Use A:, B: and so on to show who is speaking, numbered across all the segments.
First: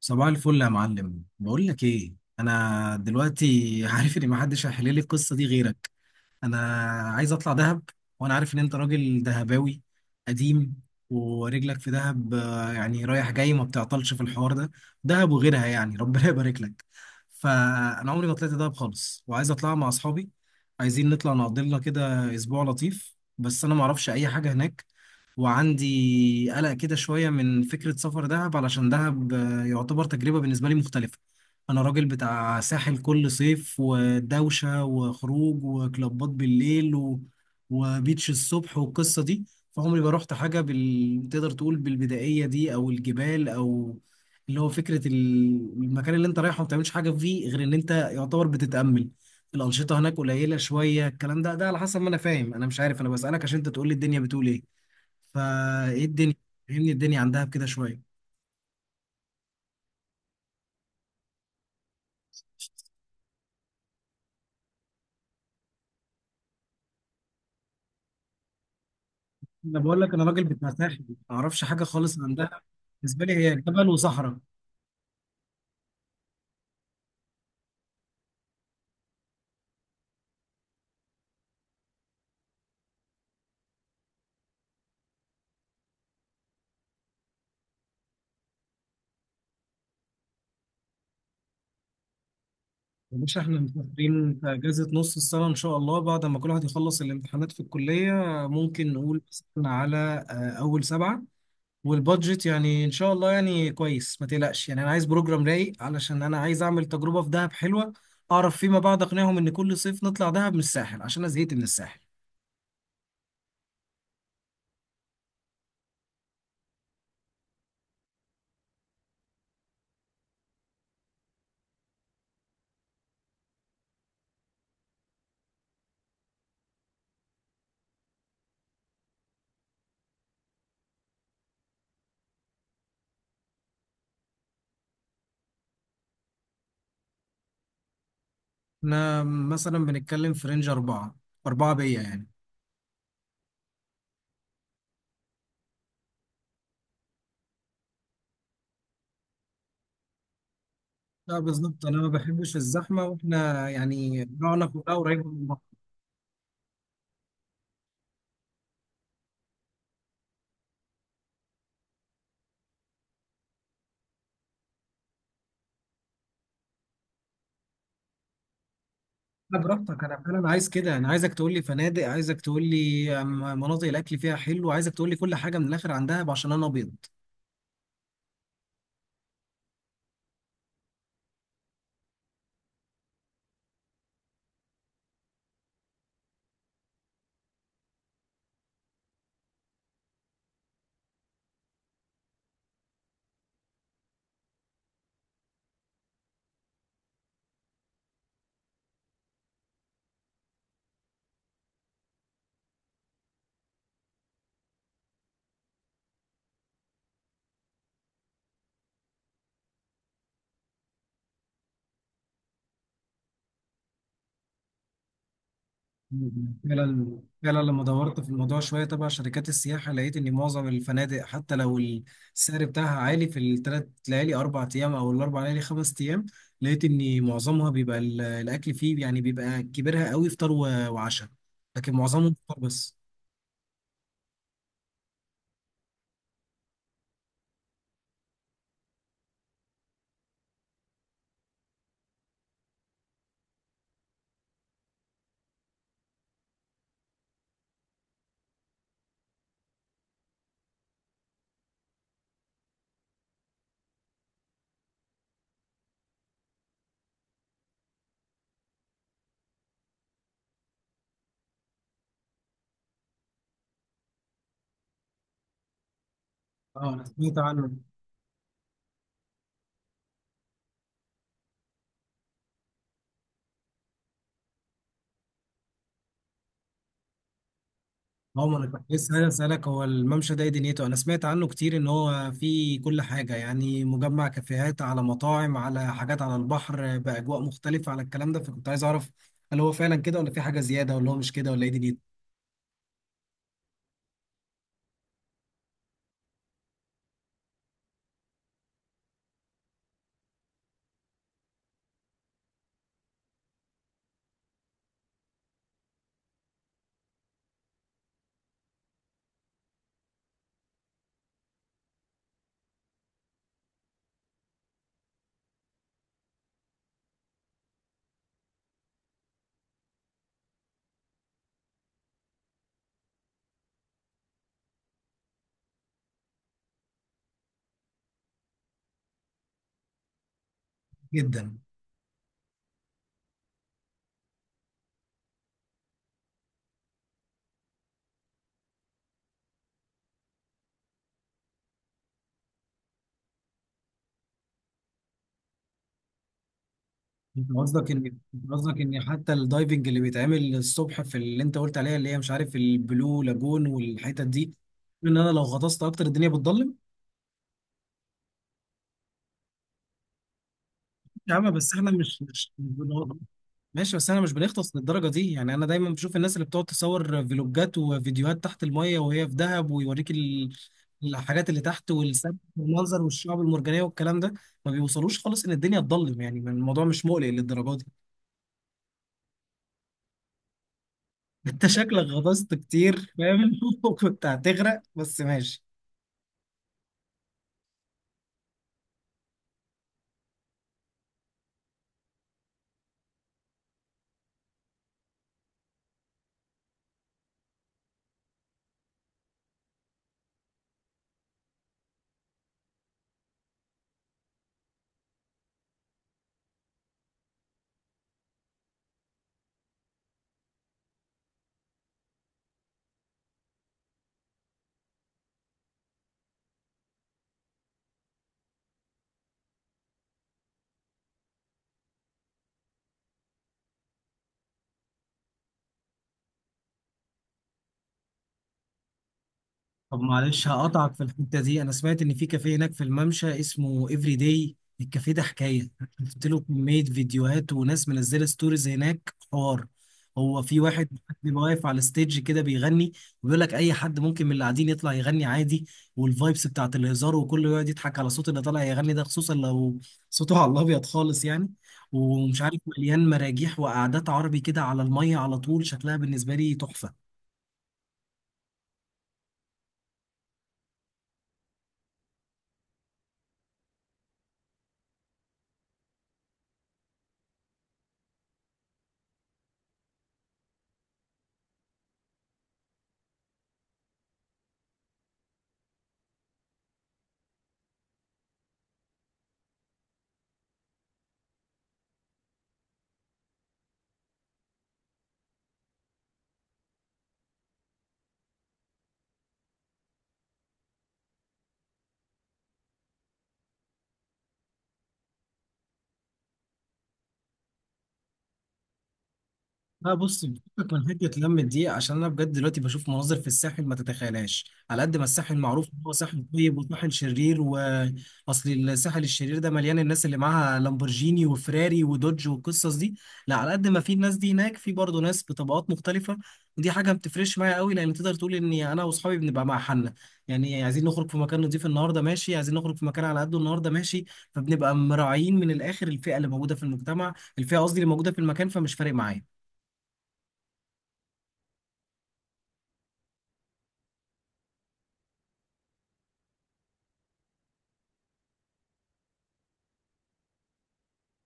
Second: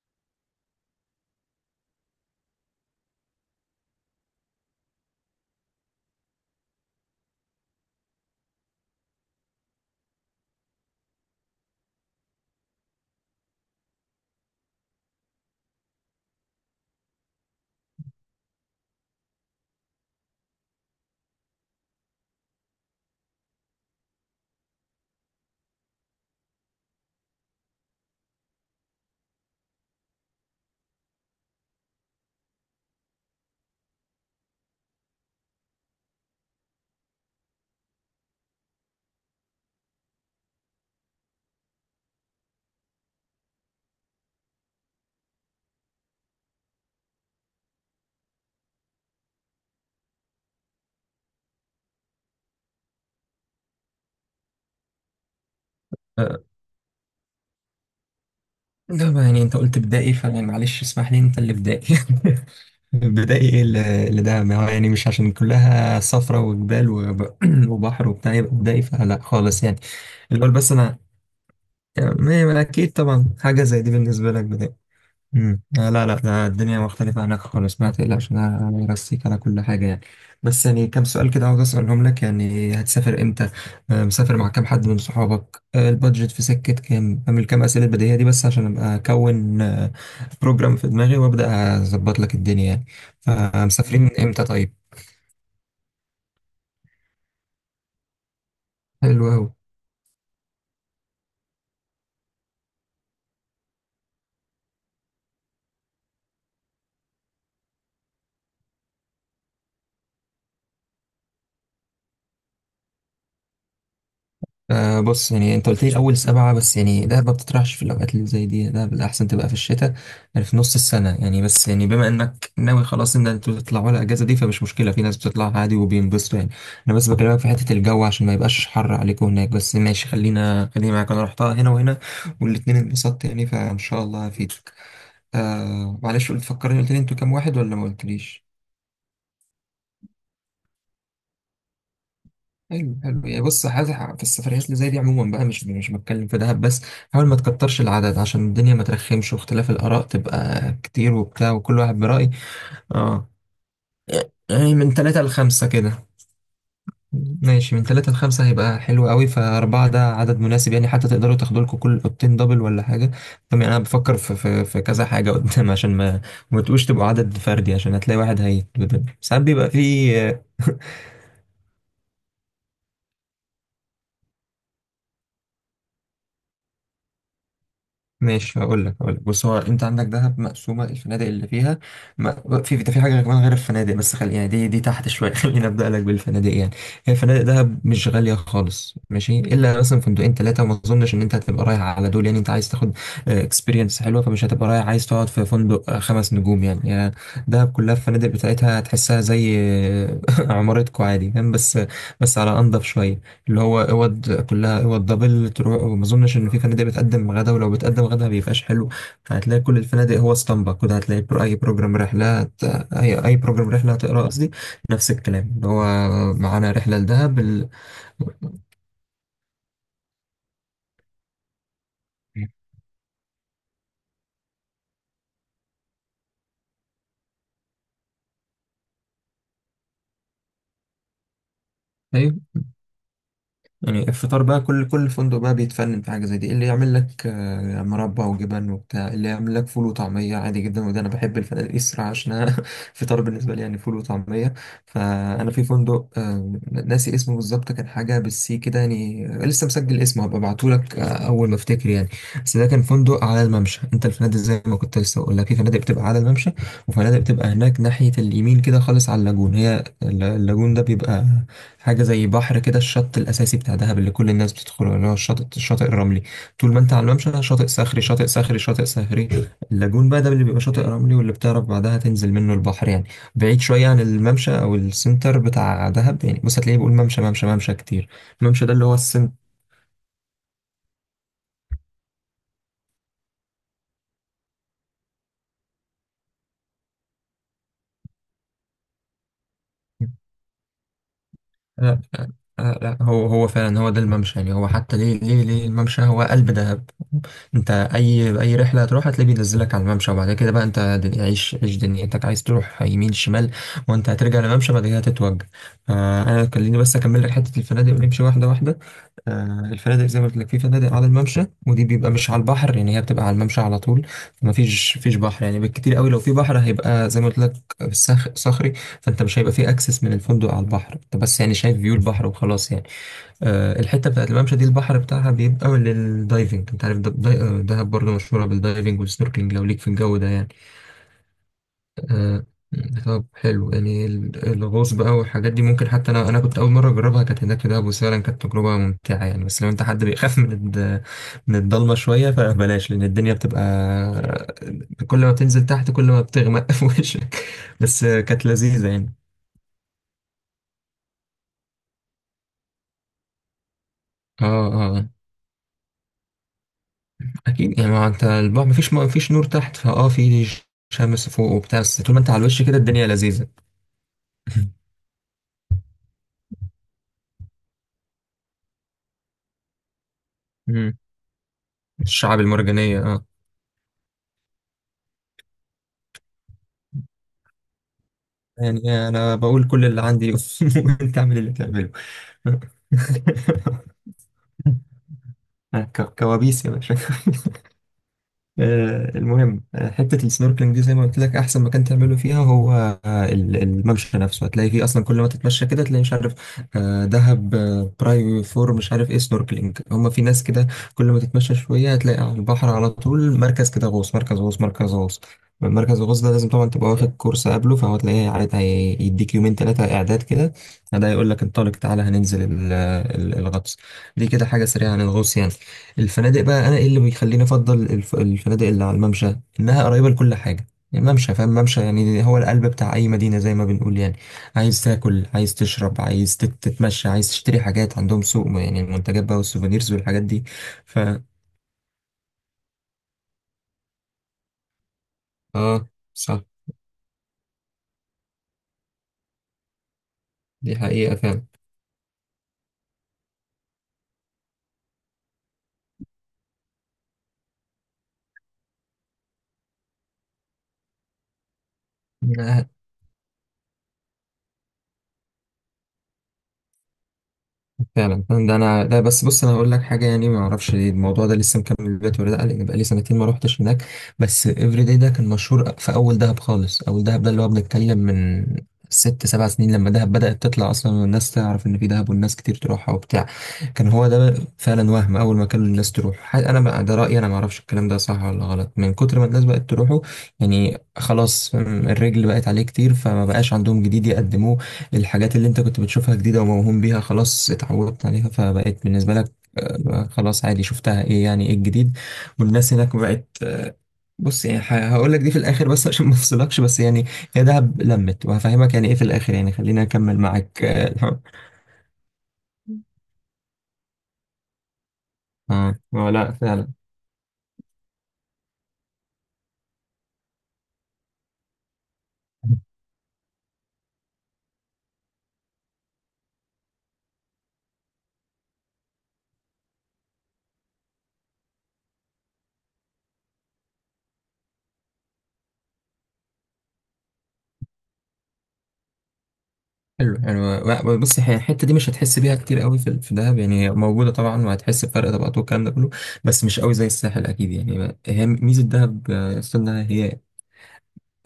A: صباح الفل يا معلم، بقول لك ايه. انا دلوقتي عارف ان محدش هيحل لي القصه دي غيرك. انا عايز اطلع دهب، وانا عارف ان انت راجل دهباوي قديم ورجلك في دهب، يعني رايح جاي، ما بتعطلش في الحوار ده. دهب وغيرها يعني ربنا يبارك لك. فانا عمري ما طلعت دهب خالص، وعايز اطلع مع اصحابي. عايزين نطلع نقضي لنا كده اسبوع لطيف، بس انا ما اعرفش اي حاجه هناك. وعندي قلق كده شوية من فكرة سفر دهب، علشان دهب يعتبر تجربة بالنسبة لي مختلفة. أنا راجل بتاع ساحل كل صيف ودوشة وخروج وكلابات بالليل وبيتش الصبح والقصة دي. فعمري ما رحت حاجة تقدر تقول بالبدائية دي أو الجبال أو اللي هو فكرة المكان اللي أنت رايحه ما بتعملش حاجة فيه غير إن أنت يعتبر بتتأمل. الأنشطة هناك قليلة شوية، الكلام ده على حسب ما أنا فاهم، أنا مش عارف، أنا بسألك عشان أنت تقول لي الدنيا بتقول إيه. فايه الدنيا؟
B: آه،
A: فهمني الدنيا عندها بكده شويه.
B: لا ما يعني انت قلت بدائي فيعني معلش اسمح لي انت اللي بدائي بدائي ايه اللي ده، ما هو يعني مش عشان كلها صفرة وجبال وبحر وبتاع يبقى بدائي، فلا خالص يعني.
A: انا بقول لك، انا راجل
B: الأول
A: بتاع
B: بس انا
A: ساحل، ما اعرفش حاجه
B: يعني
A: خالص عندها.
B: اكيد
A: بالنسبه لي
B: طبعا
A: هي
B: حاجة زي
A: جبل
B: دي بالنسبة
A: وصحراء.
B: لك بدائي. آه لا لا، ده الدنيا مختلفة هناك خالص، ما تقلقش، أنا برسيك على كل حاجة يعني. بس يعني كام سؤال كده عاوز أسألهم لك، يعني هتسافر إمتى؟ مسافر مع كام حد من صحابك؟ البادجت في سكة كام؟ أعمل كام أسئلة بديهية دي بس عشان أبقى أكون بروجرام في دماغي وأبدأ أظبط لك الدنيا يعني.
A: يا باشا، احنا
B: فمسافرين من
A: مسافرين
B: إمتى
A: في
B: طيب؟
A: اجازه نص السنه ان شاء الله، بعد ما كل واحد يخلص الامتحانات في الكليه. ممكن نقول
B: حلو أوي.
A: مثلا على اول 7. والبادجت يعني ان شاء الله يعني كويس، ما تقلقش. يعني انا عايز بروجرام رايق علشان انا عايز اعمل تجربه في دهب حلوه، اعرف فيما بعد اقنعهم ان كل صيف نطلع دهب من الساحل عشان انا زهقت من الساحل.
B: بص يعني انت قلت لي اول 7، بس يعني دهب ما بتطرحش في الاوقات اللي زي دي، دهب الاحسن تبقى في الشتاء يعني في نص السنه يعني، بس يعني بما انك ناوي خلاص ان انتوا تطلعوا على الاجازه دي فمش مشكله، في ناس بتطلع عادي وبينبسطوا يعني. انا بس بكلمك في حته الجو عشان ما يبقاش حر عليكم هناك، بس ماشي خلينا معاك، انا رحتها هنا وهنا والاتنين انبسطت يعني، فان شاء الله هفيدك. معلش قلت فكرني، قلت لي انتوا كام واحد ولا ما قلتليش؟
A: احنا مثلا بنتكلم في رينج 4، أربعة بيا يعني.
B: حلو حلو. يعني بص، حاجة في السفريات اللي زي دي عموما بقى، مش بتكلم في دهب بس، حاول ما تكترش العدد عشان الدنيا ما ترخمش، واختلاف الآراء تبقى كتير
A: لا
B: وبتاع وكل
A: بالظبط،
B: واحد
A: أنا ما
B: برأي.
A: بحبش الزحمة،
B: اه.
A: وإحنا يعني جوعنا
B: يعني من
A: كلها
B: ثلاثة
A: قريبة من بعض.
B: لخمسة كده، ماشي، من ثلاثة لخمسة هيبقى حلو قوي، فأربعة ده عدد مناسب يعني، حتى تقدروا تاخدوا لكم كل أوضتين دبل ولا حاجة. طب يعني أنا بفكر في كذا حاجة قدام عشان ما ما تبقوش تبقوا عدد فردي عشان هتلاقي واحد هيتبدل، ساعات
A: لا
B: بيبقى
A: براحتك، أنا
B: فيه.
A: فعلا عايز كده. أنا عايزك تقول لي فنادق، عايزك تقول لي مناطق الأكل فيها حلو، عايزك تقول لي كل حاجة من الآخر عندها عشان أنا أبيض.
B: ماشي هقول لك بص، هو انت عندك دهب مقسومه، الفنادق اللي فيها ما في ده، في حاجه كمان غير الفنادق، بس خلي يعني دي تحت شويه خلينا ابدا لك بالفنادق يعني. هي فنادق دهب مش غاليه خالص ماشي، الا مثلا فندقين 3، وما اظنش ان انت هتبقى رايح على دول يعني، انت عايز تاخد اكسبيرينس حلوه، فمش هتبقى رايح عايز تقعد في فندق 5 نجوم يعني دهب كلها الفنادق بتاعتها هتحسها زي عمارتكو عادي فاهم، بس بس على انضف شويه، اللي هو اوض كلها اوض دبل تروح. وما اظنش ان في فنادق بتقدم غدا، ولو بتقدم غدا ما بيبقاش حلو، فهتلاقي كل الفنادق هو اسطمبة كده. هتلاقي بروجرام رحلة اي بروجرام رحلة هتقرا قصدي، نفس الكلام اللي هو معانا رحلة
A: فعلا
B: لدهب
A: فعلا
B: ال...
A: لما دورت في الموضوع شويه تبع شركات السياحه، لقيت ان معظم الفنادق حتى لو السعر بتاعها عالي في ال3 ليالي 4 ايام او ال4 ليالي 5 ايام، لقيت ان معظمها بيبقى الاكل فيه، يعني بيبقى كبيرها قوي، فطار وعشاء، لكن معظمهم
B: أيوه.
A: فطار بس.
B: يعني الفطار بقى، كل فندق بقى بيتفنن في حاجة زي دي، اللي يعمل لك مربى وجبن وبتاع، اللي يعمل لك فول وطعمية عادي جدا، وده أنا بحب الفنادق دي الصراحة عشان أنا فطار بالنسبة لي يعني فول وطعمية. فأنا في فندق ناسي اسمه بالظبط، كان حاجة بالسي كده يعني، لسه مسجل اسمه هبقى أبعتهولك أول ما أفتكر يعني. بس ده كان فندق على الممشى. أنت الفنادق زي ما كنت لسه بقول لك، في فنادق بتبقى على الممشى، وفنادق بتبقى هناك ناحية اليمين كده خالص على اللاجون. هي اللاجون ده بيبقى حاجة زي بحر كده، الشط الأساسي بتاع دهب اللي كل الناس بتدخله، اللي هو الشاطئ الرملي. طول ما أنت
A: اه انا
B: على
A: سمعت
B: الممشى، شاطئ
A: عنه.
B: صخري شاطئ صخري شاطئ صخري. اللاجون بقى ده اللي بيبقى شاطئ رملي، واللي بتعرف بعدها تنزل منه البحر يعني. بعيد شوية عن الممشى أو السنتر بتاع دهب. يعني بص هتلاقيه بيقول ممشى ممشى كتير.
A: عمر، انا
B: الممشى ده اللي
A: كنت
B: هو
A: لسه عايز
B: السنتر.
A: اسالك، هو الممشى ده إيه دنيته؟ انا سمعت عنه كتير ان هو فيه كل حاجه، يعني مجمع كافيهات على مطاعم على حاجات على البحر باجواء مختلفه، على الكلام ده، فكنت عايز اعرف هل هو فعلا كده ولا في حاجه زياده، ولا هو مش كده، ولا ايه
B: لا
A: دنيته.
B: لا، هو فعلا هو ده الممشى يعني، هو حتى ليه ليه الممشى؟ هو قلب دهب، انت اي رحله هتروح هتلاقيه بينزلك على الممشى، وبعد كده بقى انت عيش دنيتك، عايز تروح يمين شمال، وانت هترجع للممشى بعد كده هتتوجه. آه انا خليني بس اكمل لك حته الفنادق ونمشي واحده واحده. الفنادق زي ما قلت لك، في فنادق على الممشى ودي بيبقى مش على البحر، يعني هي بتبقى على الممشى على طول، فما فيش بحر يعني. بالكتير قوي لو في بحر هيبقى زي ما قلت لك صخري، فانت مش هيبقى في اكسس من الفندق على البحر، انت بس يعني شايف فيو البحر وخلاص يعني. الحته بتاعت الممشى دي البحر بتاعها بيبقى للدايفنج. انت عارف دهب برضه مشهوره بالدايفنج والسنوركلينج لو ليك في الجو ده يعني.
A: جدا.
B: آه، طب حلو يعني، الغوص بقى والحاجات دي ممكن، حتى انا كنت اول مره اجربها كانت هناك في دهب، وفعلا كانت تجربه ممتعه يعني، بس لو انت حد بيخاف من الضلمه شويه فبلاش، لان الدنيا بتبقى كل ما بتنزل تحت كل ما بتغمق في وشك.
A: انت قصدك
B: بس
A: ان
B: كانت
A: انت قصدك
B: لذيذه
A: ان
B: يعني.
A: حتى الدايفنج اللي بيتعمل الصبح في اللي انت قلت عليها، اللي هي مش عارف البلو لاجون والحتت
B: اه.
A: دي،
B: اه
A: ان انا لو غطست اكتر الدنيا بتضلم؟
B: اكيد يعني، ما انت البحر مفيش نور تحت، فاه في شمس
A: يا عم
B: فوق
A: بس
B: وبتاع،
A: احنا
B: بس طول ما
A: مش
B: انت على
A: مش
B: الوش كده الدنيا لذيذه.
A: ماشي، بس انا مش بنغطس للدرجه دي يعني. انا دايما بشوف الناس اللي بتقعد تصور فيلوجات وفيديوهات تحت الميه وهي في دهب، ويوريك
B: مم.
A: الحاجات اللي تحت والسمك
B: الشعب المرجانيه
A: والمنظر
B: اه.
A: والشعاب المرجانيه والكلام ده، ما بيوصلوش خالص ان الدنيا تضلم، يعني الموضوع مش مقلق للدرجه دي.
B: يعني انا بقول كل اللي عندي وانت اعمل اللي
A: انت
B: تعمله
A: شكلك غطست كتير فاهم وكنت هتغرق، بس ماشي.
B: أنا كوابيس يا باشا. المهم، حتة السنوركلينج دي زي ما قلت لك، أحسن مكان تعمله فيها هو الممشى نفسه، هتلاقي فيه أصلا كل ما تتمشى كده تلاقي مش عارف دهب براي فور مش عارف إيه سنوركلينج، هما في ناس كده كل ما تتمشى شوية هتلاقي على البحر على طول مركز كده، غوص مركز غوص. مركز الغوص ده لازم طبعا تبقى واخد كورس قبله، فهو تلاقيه عارف يديك يومين 3 إعداد كده، ده يقول لك انطلق تعالى هننزل الغطس. دي كده حاجة سريعة عن الغوص يعني. الفنادق بقى، انا ايه اللي بيخليني افضل الفنادق اللي على الممشى؟ انها قريبه لكل حاجه يعني. الممشى، فاهم الممشى يعني هو القلب بتاع اي مدينه زي ما بنقول يعني. عايز تاكل، عايز تشرب، عايز تتمشى، عايز تشتري حاجات عندهم سوق يعني، المنتجات بقى والسوفينيرز
A: طب
B: والحاجات دي.
A: معلش هقطعك
B: ف
A: في الحتة دي. أنا سمعت إن في كافيه هناك في الممشى اسمه إفري داي. الكافيه ده حكاية،
B: اه
A: شفت له
B: صح،
A: كمية فيديوهات وناس منزلة ستوريز هناك حوار. هو في
B: دي
A: واحد بيبقى
B: حقيقه.
A: واقف على الستيج كده بيغني، وبيقول لك أي حد ممكن من اللي قاعدين يطلع يغني عادي، والفايبس بتاعت الهزار وكله يقعد يضحك على صوت اللي طالع يغني ده، خصوصا لو صوته على الأبيض خالص يعني. ومش عارف
B: فعلا
A: مليان مراجيح وقعدات عربي كده على المية على طول، شكلها بالنسبة لي تحفة.
B: فعلا، ده انا ده بس بص انا هقول لك حاجه يعني، ما اعرفش ليه الموضوع ده لسه مكمل دلوقتي ولا لا، لان بقالي سنتين ما روحتش هناك، بس افري داي ده كان مشهور في اول دهب خالص. اول دهب ده اللي هو بنتكلم من 6 7 سنين، لما دهب بدأت تطلع اصلا والناس تعرف ان في دهب والناس كتير تروحها وبتاع. كان هو ده فعلا، وهم اول ما كان الناس تروح انا بقى ده رايي انا ما اعرفش الكلام ده صح ولا غلط، من كتر ما الناس بقت تروحه يعني خلاص فاهم، الرجل بقت عليه كتير فما بقاش عندهم جديد يقدموه، الحاجات اللي انت كنت بتشوفها جديدة وموهوم بيها خلاص اتعودت عليها، فبقيت بالنسبة لك خلاص عادي شفتها، ايه يعني ايه الجديد؟ والناس هناك بقت، بص يعني هقول لك دي في الاخر بس عشان ما افصلكش، بس يعني هي دهب لمت، وهفهمك يعني ايه في الاخر يعني، خلينا
A: لا
B: اكمل
A: بص،
B: معاك
A: فكك من حته
B: اه
A: لم دي عشان انا بجد دلوقتي بشوف مناظر في الساحل ما تتخيلهاش، على قد ما الساحل معروف ان هو ساحل
B: لا
A: طيب
B: فعلا.
A: وساحل شرير، واصل الساحل الشرير ده مليان الناس اللي معاها لامبورجيني وفراري ودوج والقصص دي. لا على قد ما في الناس دي هناك، في برضه ناس بطبقات مختلفه، ودي حاجه ما بتفرقش معايا قوي، لان تقدر تقول اني انا واصحابي بنبقى مع حالنا. يعني عايزين نخرج في مكان نضيف النهارده ماشي، عايزين نخرج في مكان على قده النهارده ماشي. فبنبقى مراعيين من الاخر الفئه اللي موجوده في المجتمع، الفئه قصدي اللي موجوده في المكان، فمش فارق معايا.
B: حلو حلو بص، هي الحته دي مش هتحس بيها كتير قوي في في دهب يعني، هي موجوده طبعا، وهتحس بفرق طبقات والكلام ده كله، بس مش قوي زي الساحل اكيد يعني. هي ميزه دهب، استنى، هي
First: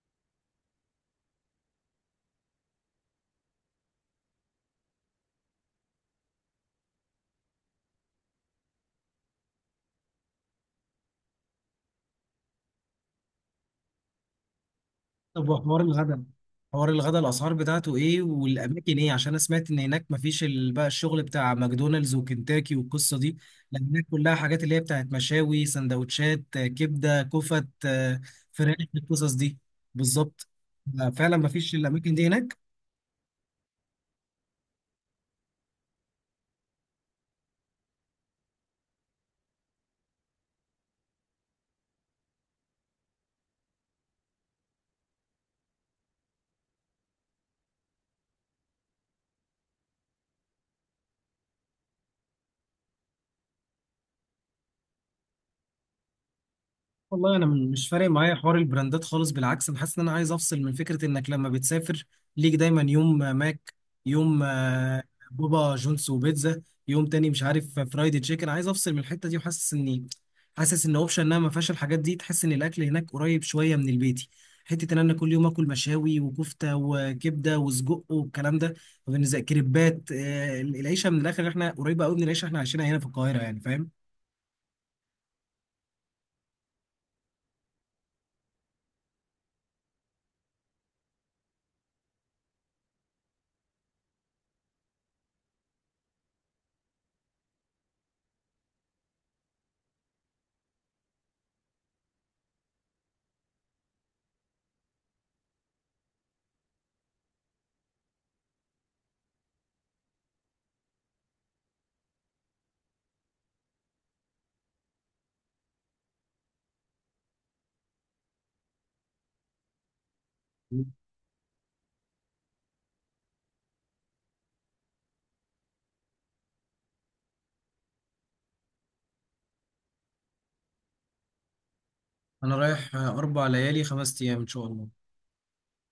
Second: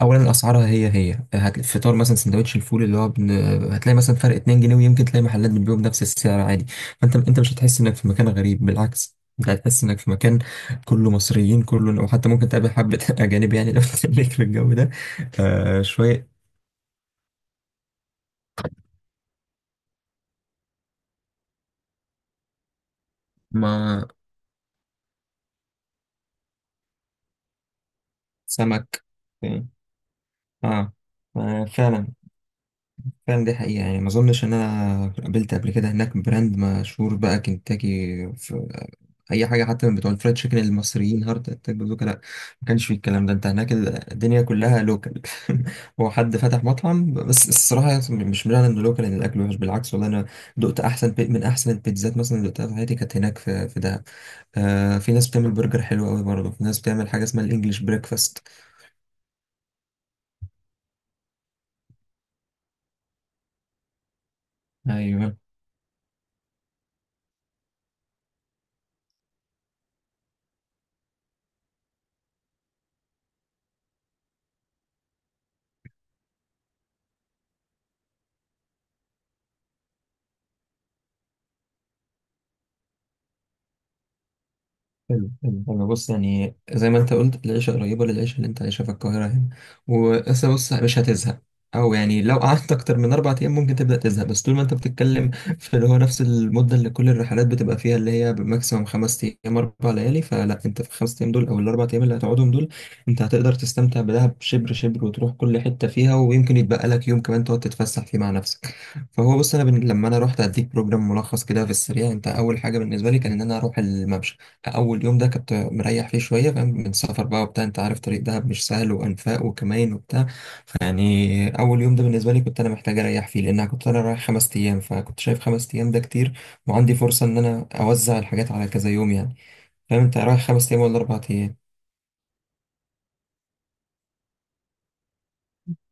B: اولا اسعارها، هي هتلاقي فطار مثلا سندوتش الفول اللي هو هتلاقي مثلا فرق 2 جنيه، ويمكن تلاقي محلات بتبيعه بنفس السعر عادي. فانت مش هتحس انك في مكان غريب، بالعكس انت هتحس انك في مكان كله مصريين كله، وحتى ممكن تقابل حبة اجانب يعني لو تخليك في الجو ده.
A: طب وحوار
B: آه
A: الغدا،
B: شوية.
A: حوار الغدا الاسعار بتاعته ايه والاماكن ايه؟ عشان انا سمعت ان هناك مفيش بقى الشغل بتاع ماكدونالدز وكنتاكي والقصه دي، لان هناك
B: ما
A: كلها حاجات اللي هي بتاعت مشاوي، سندوتشات كبده كفت فراخ،
B: سمك
A: القصص دي. بالظبط.
B: اه.
A: فعلا مفيش
B: فعلا
A: الاماكن دي هناك.
B: فعلا دي حقيقة، يعني ما أظنش إن أنا قابلت قبل كده هناك براند مشهور بقى، كنتاكي، في أي حاجة حتى من بتوع الفرايد تشيكن المصريين، هارت أتاك بازوكا، لأ ما كانش فيه الكلام ده. أنت هناك الدنيا كلها لوكال هو حد فتح مطعم، بس الصراحة مش معنى إنه لوكال إن الأكل وحش، بالعكس، والله أنا دقت أحسن من أحسن البيتزات مثلا اللي دقتها في حياتي كانت هناك في في دهب. آه في ناس بتعمل برجر حلو أوي برضه، في ناس بتعمل حاجة
A: والله انا
B: اسمها الإنجليش
A: مش فارق معايا
B: بريكفاست.
A: حوار البراندات خالص، بالعكس انا حاسس ان انا عايز افصل من فكره انك لما بتسافر ليك دايما يوم ماك، يوم
B: أيوه.
A: بابا جونز وبيتزا، يوم تاني مش عارف فرايدي تشيكن. عايز افصل من الحته دي، وحاسس اني حاسس ان اوبشن انها ما فيهاش الحاجات دي، تحس ان الاكل هناك قريب شويه من البيتي، حته ان انا كل يوم اكل مشاوي وكفته وكبده وسجق والكلام ده. وبالنسبه كريبات العيشه من الاخر احنا قريبه قوي من العيشه احنا عايشينها هنا في القاهره يعني فاهم.
B: حلو حلو، انا بص يعني زي ما انت قلت العيشه قريبه للعيشه اللي انت عايشها في القاهره هنا، وأصل بص مش هتزهق، او يعني لو قعدت اكتر من 4 ايام ممكن تبدا تزهق، بس طول ما انت بتتكلم في اللي هو نفس المده اللي كل الرحلات بتبقى فيها، اللي هي بماكسيموم 5 ايام 4 ليالي، فلا انت في ال5 ايام دول او ال4 ايام اللي هتقعدهم دول انت هتقدر تستمتع بدهب شبر شبر، وتروح كل حته فيها، ويمكن يتبقى لك يوم كمان تقعد تتفسح فيه مع نفسك. فهو بص انا لما انا رحت اديك بروجرام ملخص كده في السريع، انت اول حاجه بالنسبه لي كان ان انا اروح الممشى. اول يوم ده كنت مريح فيه شويه فاهم، من السفر بقى وبتاع، انت عارف طريق دهب مش سهل، وانفاق وكمين وبتاع، فيعني اول يوم ده بالنسبه لي كنت انا محتاج اريح فيه، لان انا كنت انا رايح 5 ايام، فكنت شايف 5 ايام ده كتير، وعندي فرصه ان انا اوزع الحاجات على كذا يوم يعني. فاهم انت رايح 5 ايام ولا 4 ايام؟
A: انا رايح 4 ليالي 5 ايام ان شاء الله.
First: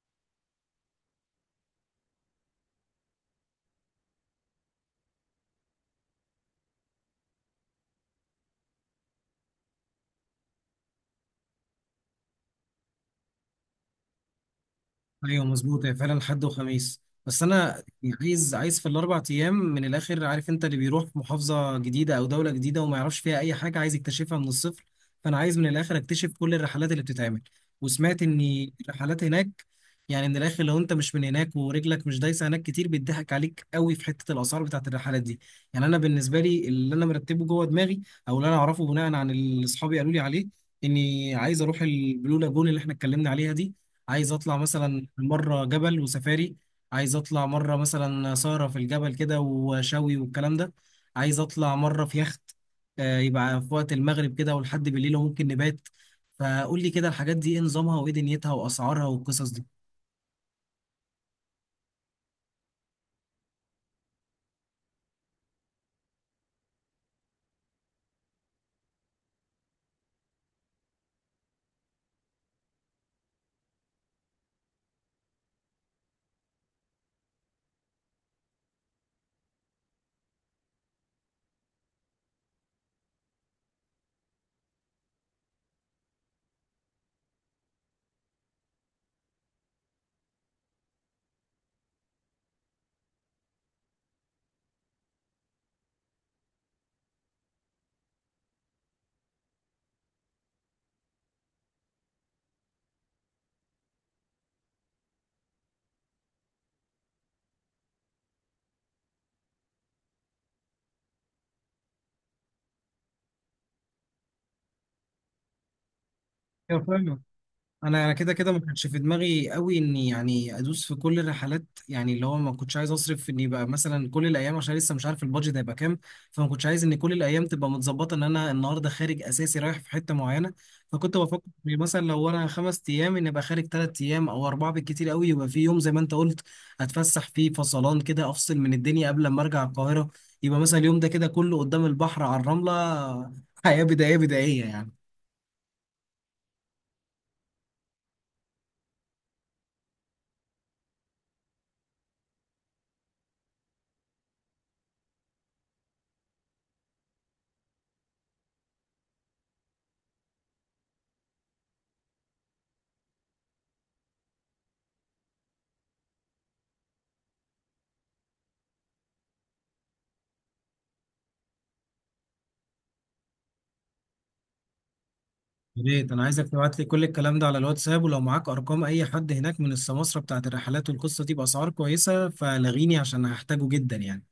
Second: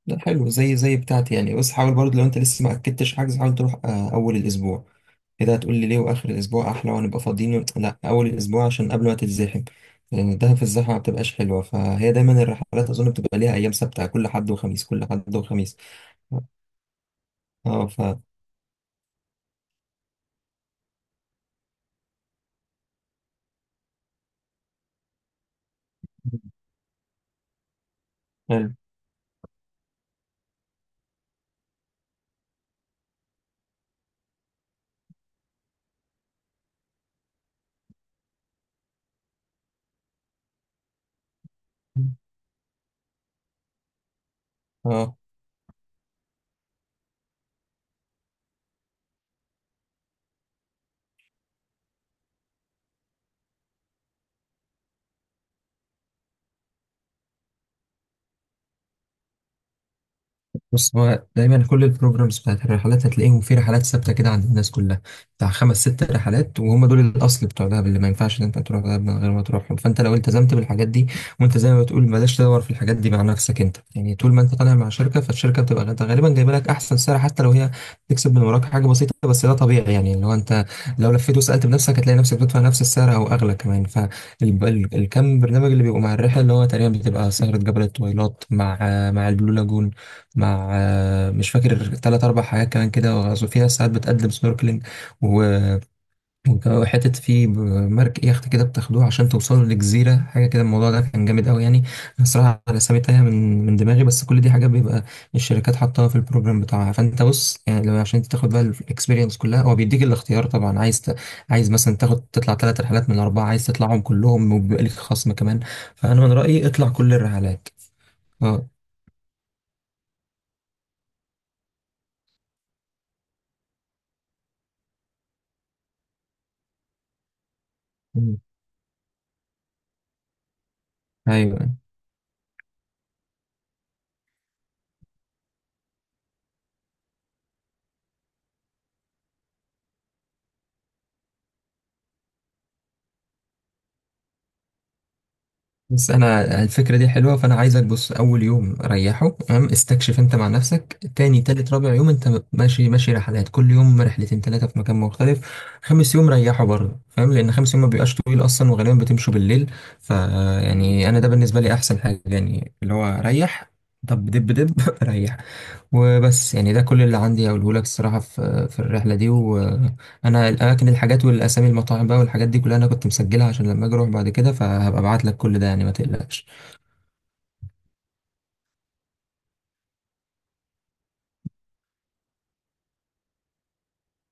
B: ده حلو زي بتاعتي يعني. بس حاول برضه لو انت لسه ما اكدتش حجز، حاول تروح اول الاسبوع. كده هتقول لي ليه واخر الاسبوع احلى ونبقى فاضيين؟ لا، اول الاسبوع عشان قبل ما تتزحم، لان ده في الزحمه ما بتبقاش حلوه. فهي دايما الرحلات اظن بتبقى ليها ايام ثابته، كل حد وخميس كل حد
A: ايوه
B: وخميس
A: مظبوط، هي فعلا حد وخميس، بس انا
B: اه ف
A: عايز في ال4 ايام من الاخر، عارف انت اللي بيروح في محافظه جديده او دوله جديده وما يعرفش فيها اي حاجه، عايز يكتشفها من الصفر، فانا عايز من الاخر اكتشف كل الرحلات اللي بتتعمل. وسمعت
B: حلو.
A: ان الرحلات هناك، يعني من الاخر لو انت مش من هناك ورجلك مش دايسه هناك كتير، بيضحك عليك قوي في حته الاسعار بتاعت الرحلات دي. يعني انا بالنسبه لي اللي انا مرتبه جوه دماغي، او اللي انا اعرفه بناء عن اللي اصحابي قالوا لي عليه، اني عايز اروح البلو لاجون اللي احنا اتكلمنا عليها دي، عايز اطلع مثلا
B: اه
A: مره جبل وسفاري، عايز اطلع مره مثلا سهره في الجبل كده وشوي والكلام ده، عايز اطلع مره في يخت، يبقى في وقت المغرب كده ولحد بالليل وممكن نبات. فقول لي كده الحاجات دي ايه نظامها وايه دنيتها واسعارها والقصص
B: بص، هو دايما كل البروجرامز بتاعت الرحلات هتلاقيهم في رحلات ثابته كده عند الناس كلها، بتاع 5 6 رحلات، وهم دول الاصل بتوع دهب اللي ما ينفعش ان انت تروح دهب من غير ما تروحهم. فانت لو التزمت بالحاجات دي، وانت زي ما بتقول بلاش تدور في الحاجات دي مع نفسك انت يعني، طول ما انت طالع مع شركه فالشركه بتبقى غالبا جايبه لك احسن سعر، حتى لو هي تكسب من وراك حاجه بسيطه بس ده طبيعي يعني. اللي هو انت لو لفيت وسالت بنفسك هتلاقي نفسك بتدفع نفس السعر او اغلى كمان. فالكم برنامج اللي بيبقوا مع الرحله، اللي هو تقريبا بتبقى سهره جبل الطويلات، مع مع البلو لاجون، مع مش فاكر 3 4 حاجات كمان كده، وغزو فيها ساعات بتقدم سنوركلينج، و- وحتة في مركب يخت كده بتاخدوه عشان توصلوا لجزيرة حاجة كده، الموضوع ده كان جامد أوي يعني. أنا صراحة الأسامي تايهة من دماغي، بس كل دي حاجات بيبقى الشركات حاطاها في البروجرام بتاعها. فأنت بص يعني لو عشان تاخد بقى الإكسبيرينس كلها، هو بيديك الاختيار طبعا، عايز عايز مثلا تاخد تطلع 3 رحلات من ال4، عايز تطلعهم كلهم وبيبقى ليك خصم كمان، فأنا من رأيي
A: دي.
B: اطلع كل الرحلات.
A: انا كده كده ما
B: اه.
A: كانش في دماغي قوي اني يعني ادوس في كل الرحلات، يعني اللي هو ما كنتش عايز اصرف في اني بقى مثلا كل الايام عشان لسه مش عارف البادجت هيبقى كام. فما كنتش عايز ان كل الايام تبقى متظبطه ان
B: أمم.
A: انا النهارده خارج اساسي رايح في حته معينه. فكنت بفكر إني
B: أيوه.
A: مثلا لو انا 5 ايام ان ابقى خارج 3 ايام او 4 بالكتير قوي، يبقى في يوم زي ما انت قلت اتفسح فيه فصلان كده، افصل من الدنيا قبل ما ارجع القاهره. يبقى مثلا اليوم ده كده كله قدام البحر على الرمله، حياه بدائيه بدائيه يعني.
B: بس انا الفكره دي حلوه، فانا عايزك بص اول يوم ريحه تمام استكشف انت مع نفسك، تاني تالت رابع يوم انت ماشي رحلات، كل يوم رحلتين تلاته في مكان مختلف، خامس يوم ريحه برضه فاهم، لان خامس يوم ما بيبقاش طويل اصلا وغالبا بتمشوا بالليل. ف يعني انا ده بالنسبه لي احسن حاجه، يعني اللي هو ريح، دب ريح. وبس يعني ده كل اللي عندي اقوله لك الصراحه في في الرحله دي و... انا الاماكن الحاجات والاسامي المطاعم بقى والحاجات دي كلها انا كنت مسجلها عشان لما اجي اروح بعد كده، فهبقى ابعت لك كل ده
A: يا
B: يعني ما
A: ريت انا
B: تقلقش.
A: عايزك تبعت لي كل الكلام ده على الواتساب، ولو معاك ارقام اي حد هناك من السماسرة بتاعت الرحلات والقصة دي باسعار كويسة فلغيني، عشان هحتاجه جدا يعني.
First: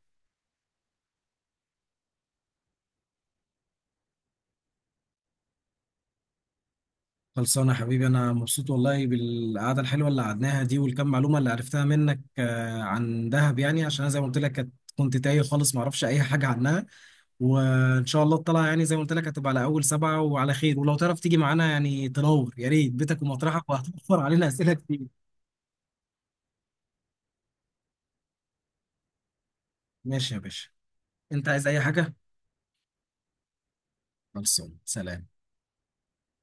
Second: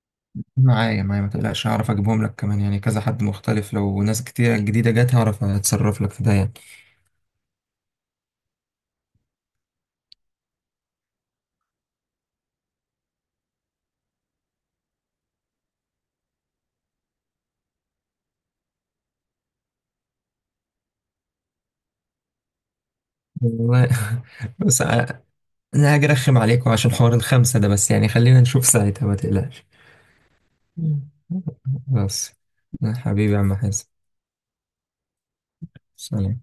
B: معايا ما تقلقش، هعرف اجيبهم لك، كمان يعني كذا حد مختلف، لو ناس كتير جديده جت هعرف اتصرف لك في ده يعني.
A: خلصانه يا حبيبي، انا مبسوط والله بالقعدة الحلوة اللي قعدناها دي والكم معلومة اللي عرفتها منك عن دهب، يعني عشان انا زي ما قلت لك كنت تايه خالص، ما اعرفش اي حاجة عنها. وان شاء الله الطلعة يعني زي ما قلت لك هتبقى على اول 7 وعلى خير، ولو تعرف تيجي معانا يعني تنور يا ريت بيتك ومطرحك،
B: والله
A: وهتوفر علينا اسئلة
B: بس
A: كتير.
B: انا هاجي ارخم عليكم عشان حوار الخمسه ده، بس يعني خلينا نشوف ساعتها ما تقلقش.
A: ماشي يا باشا.
B: مم.
A: انت عايز اي حاجة؟
B: بس. حبيبي يا عم حازم.
A: خلصانه، سلام.
B: سلام.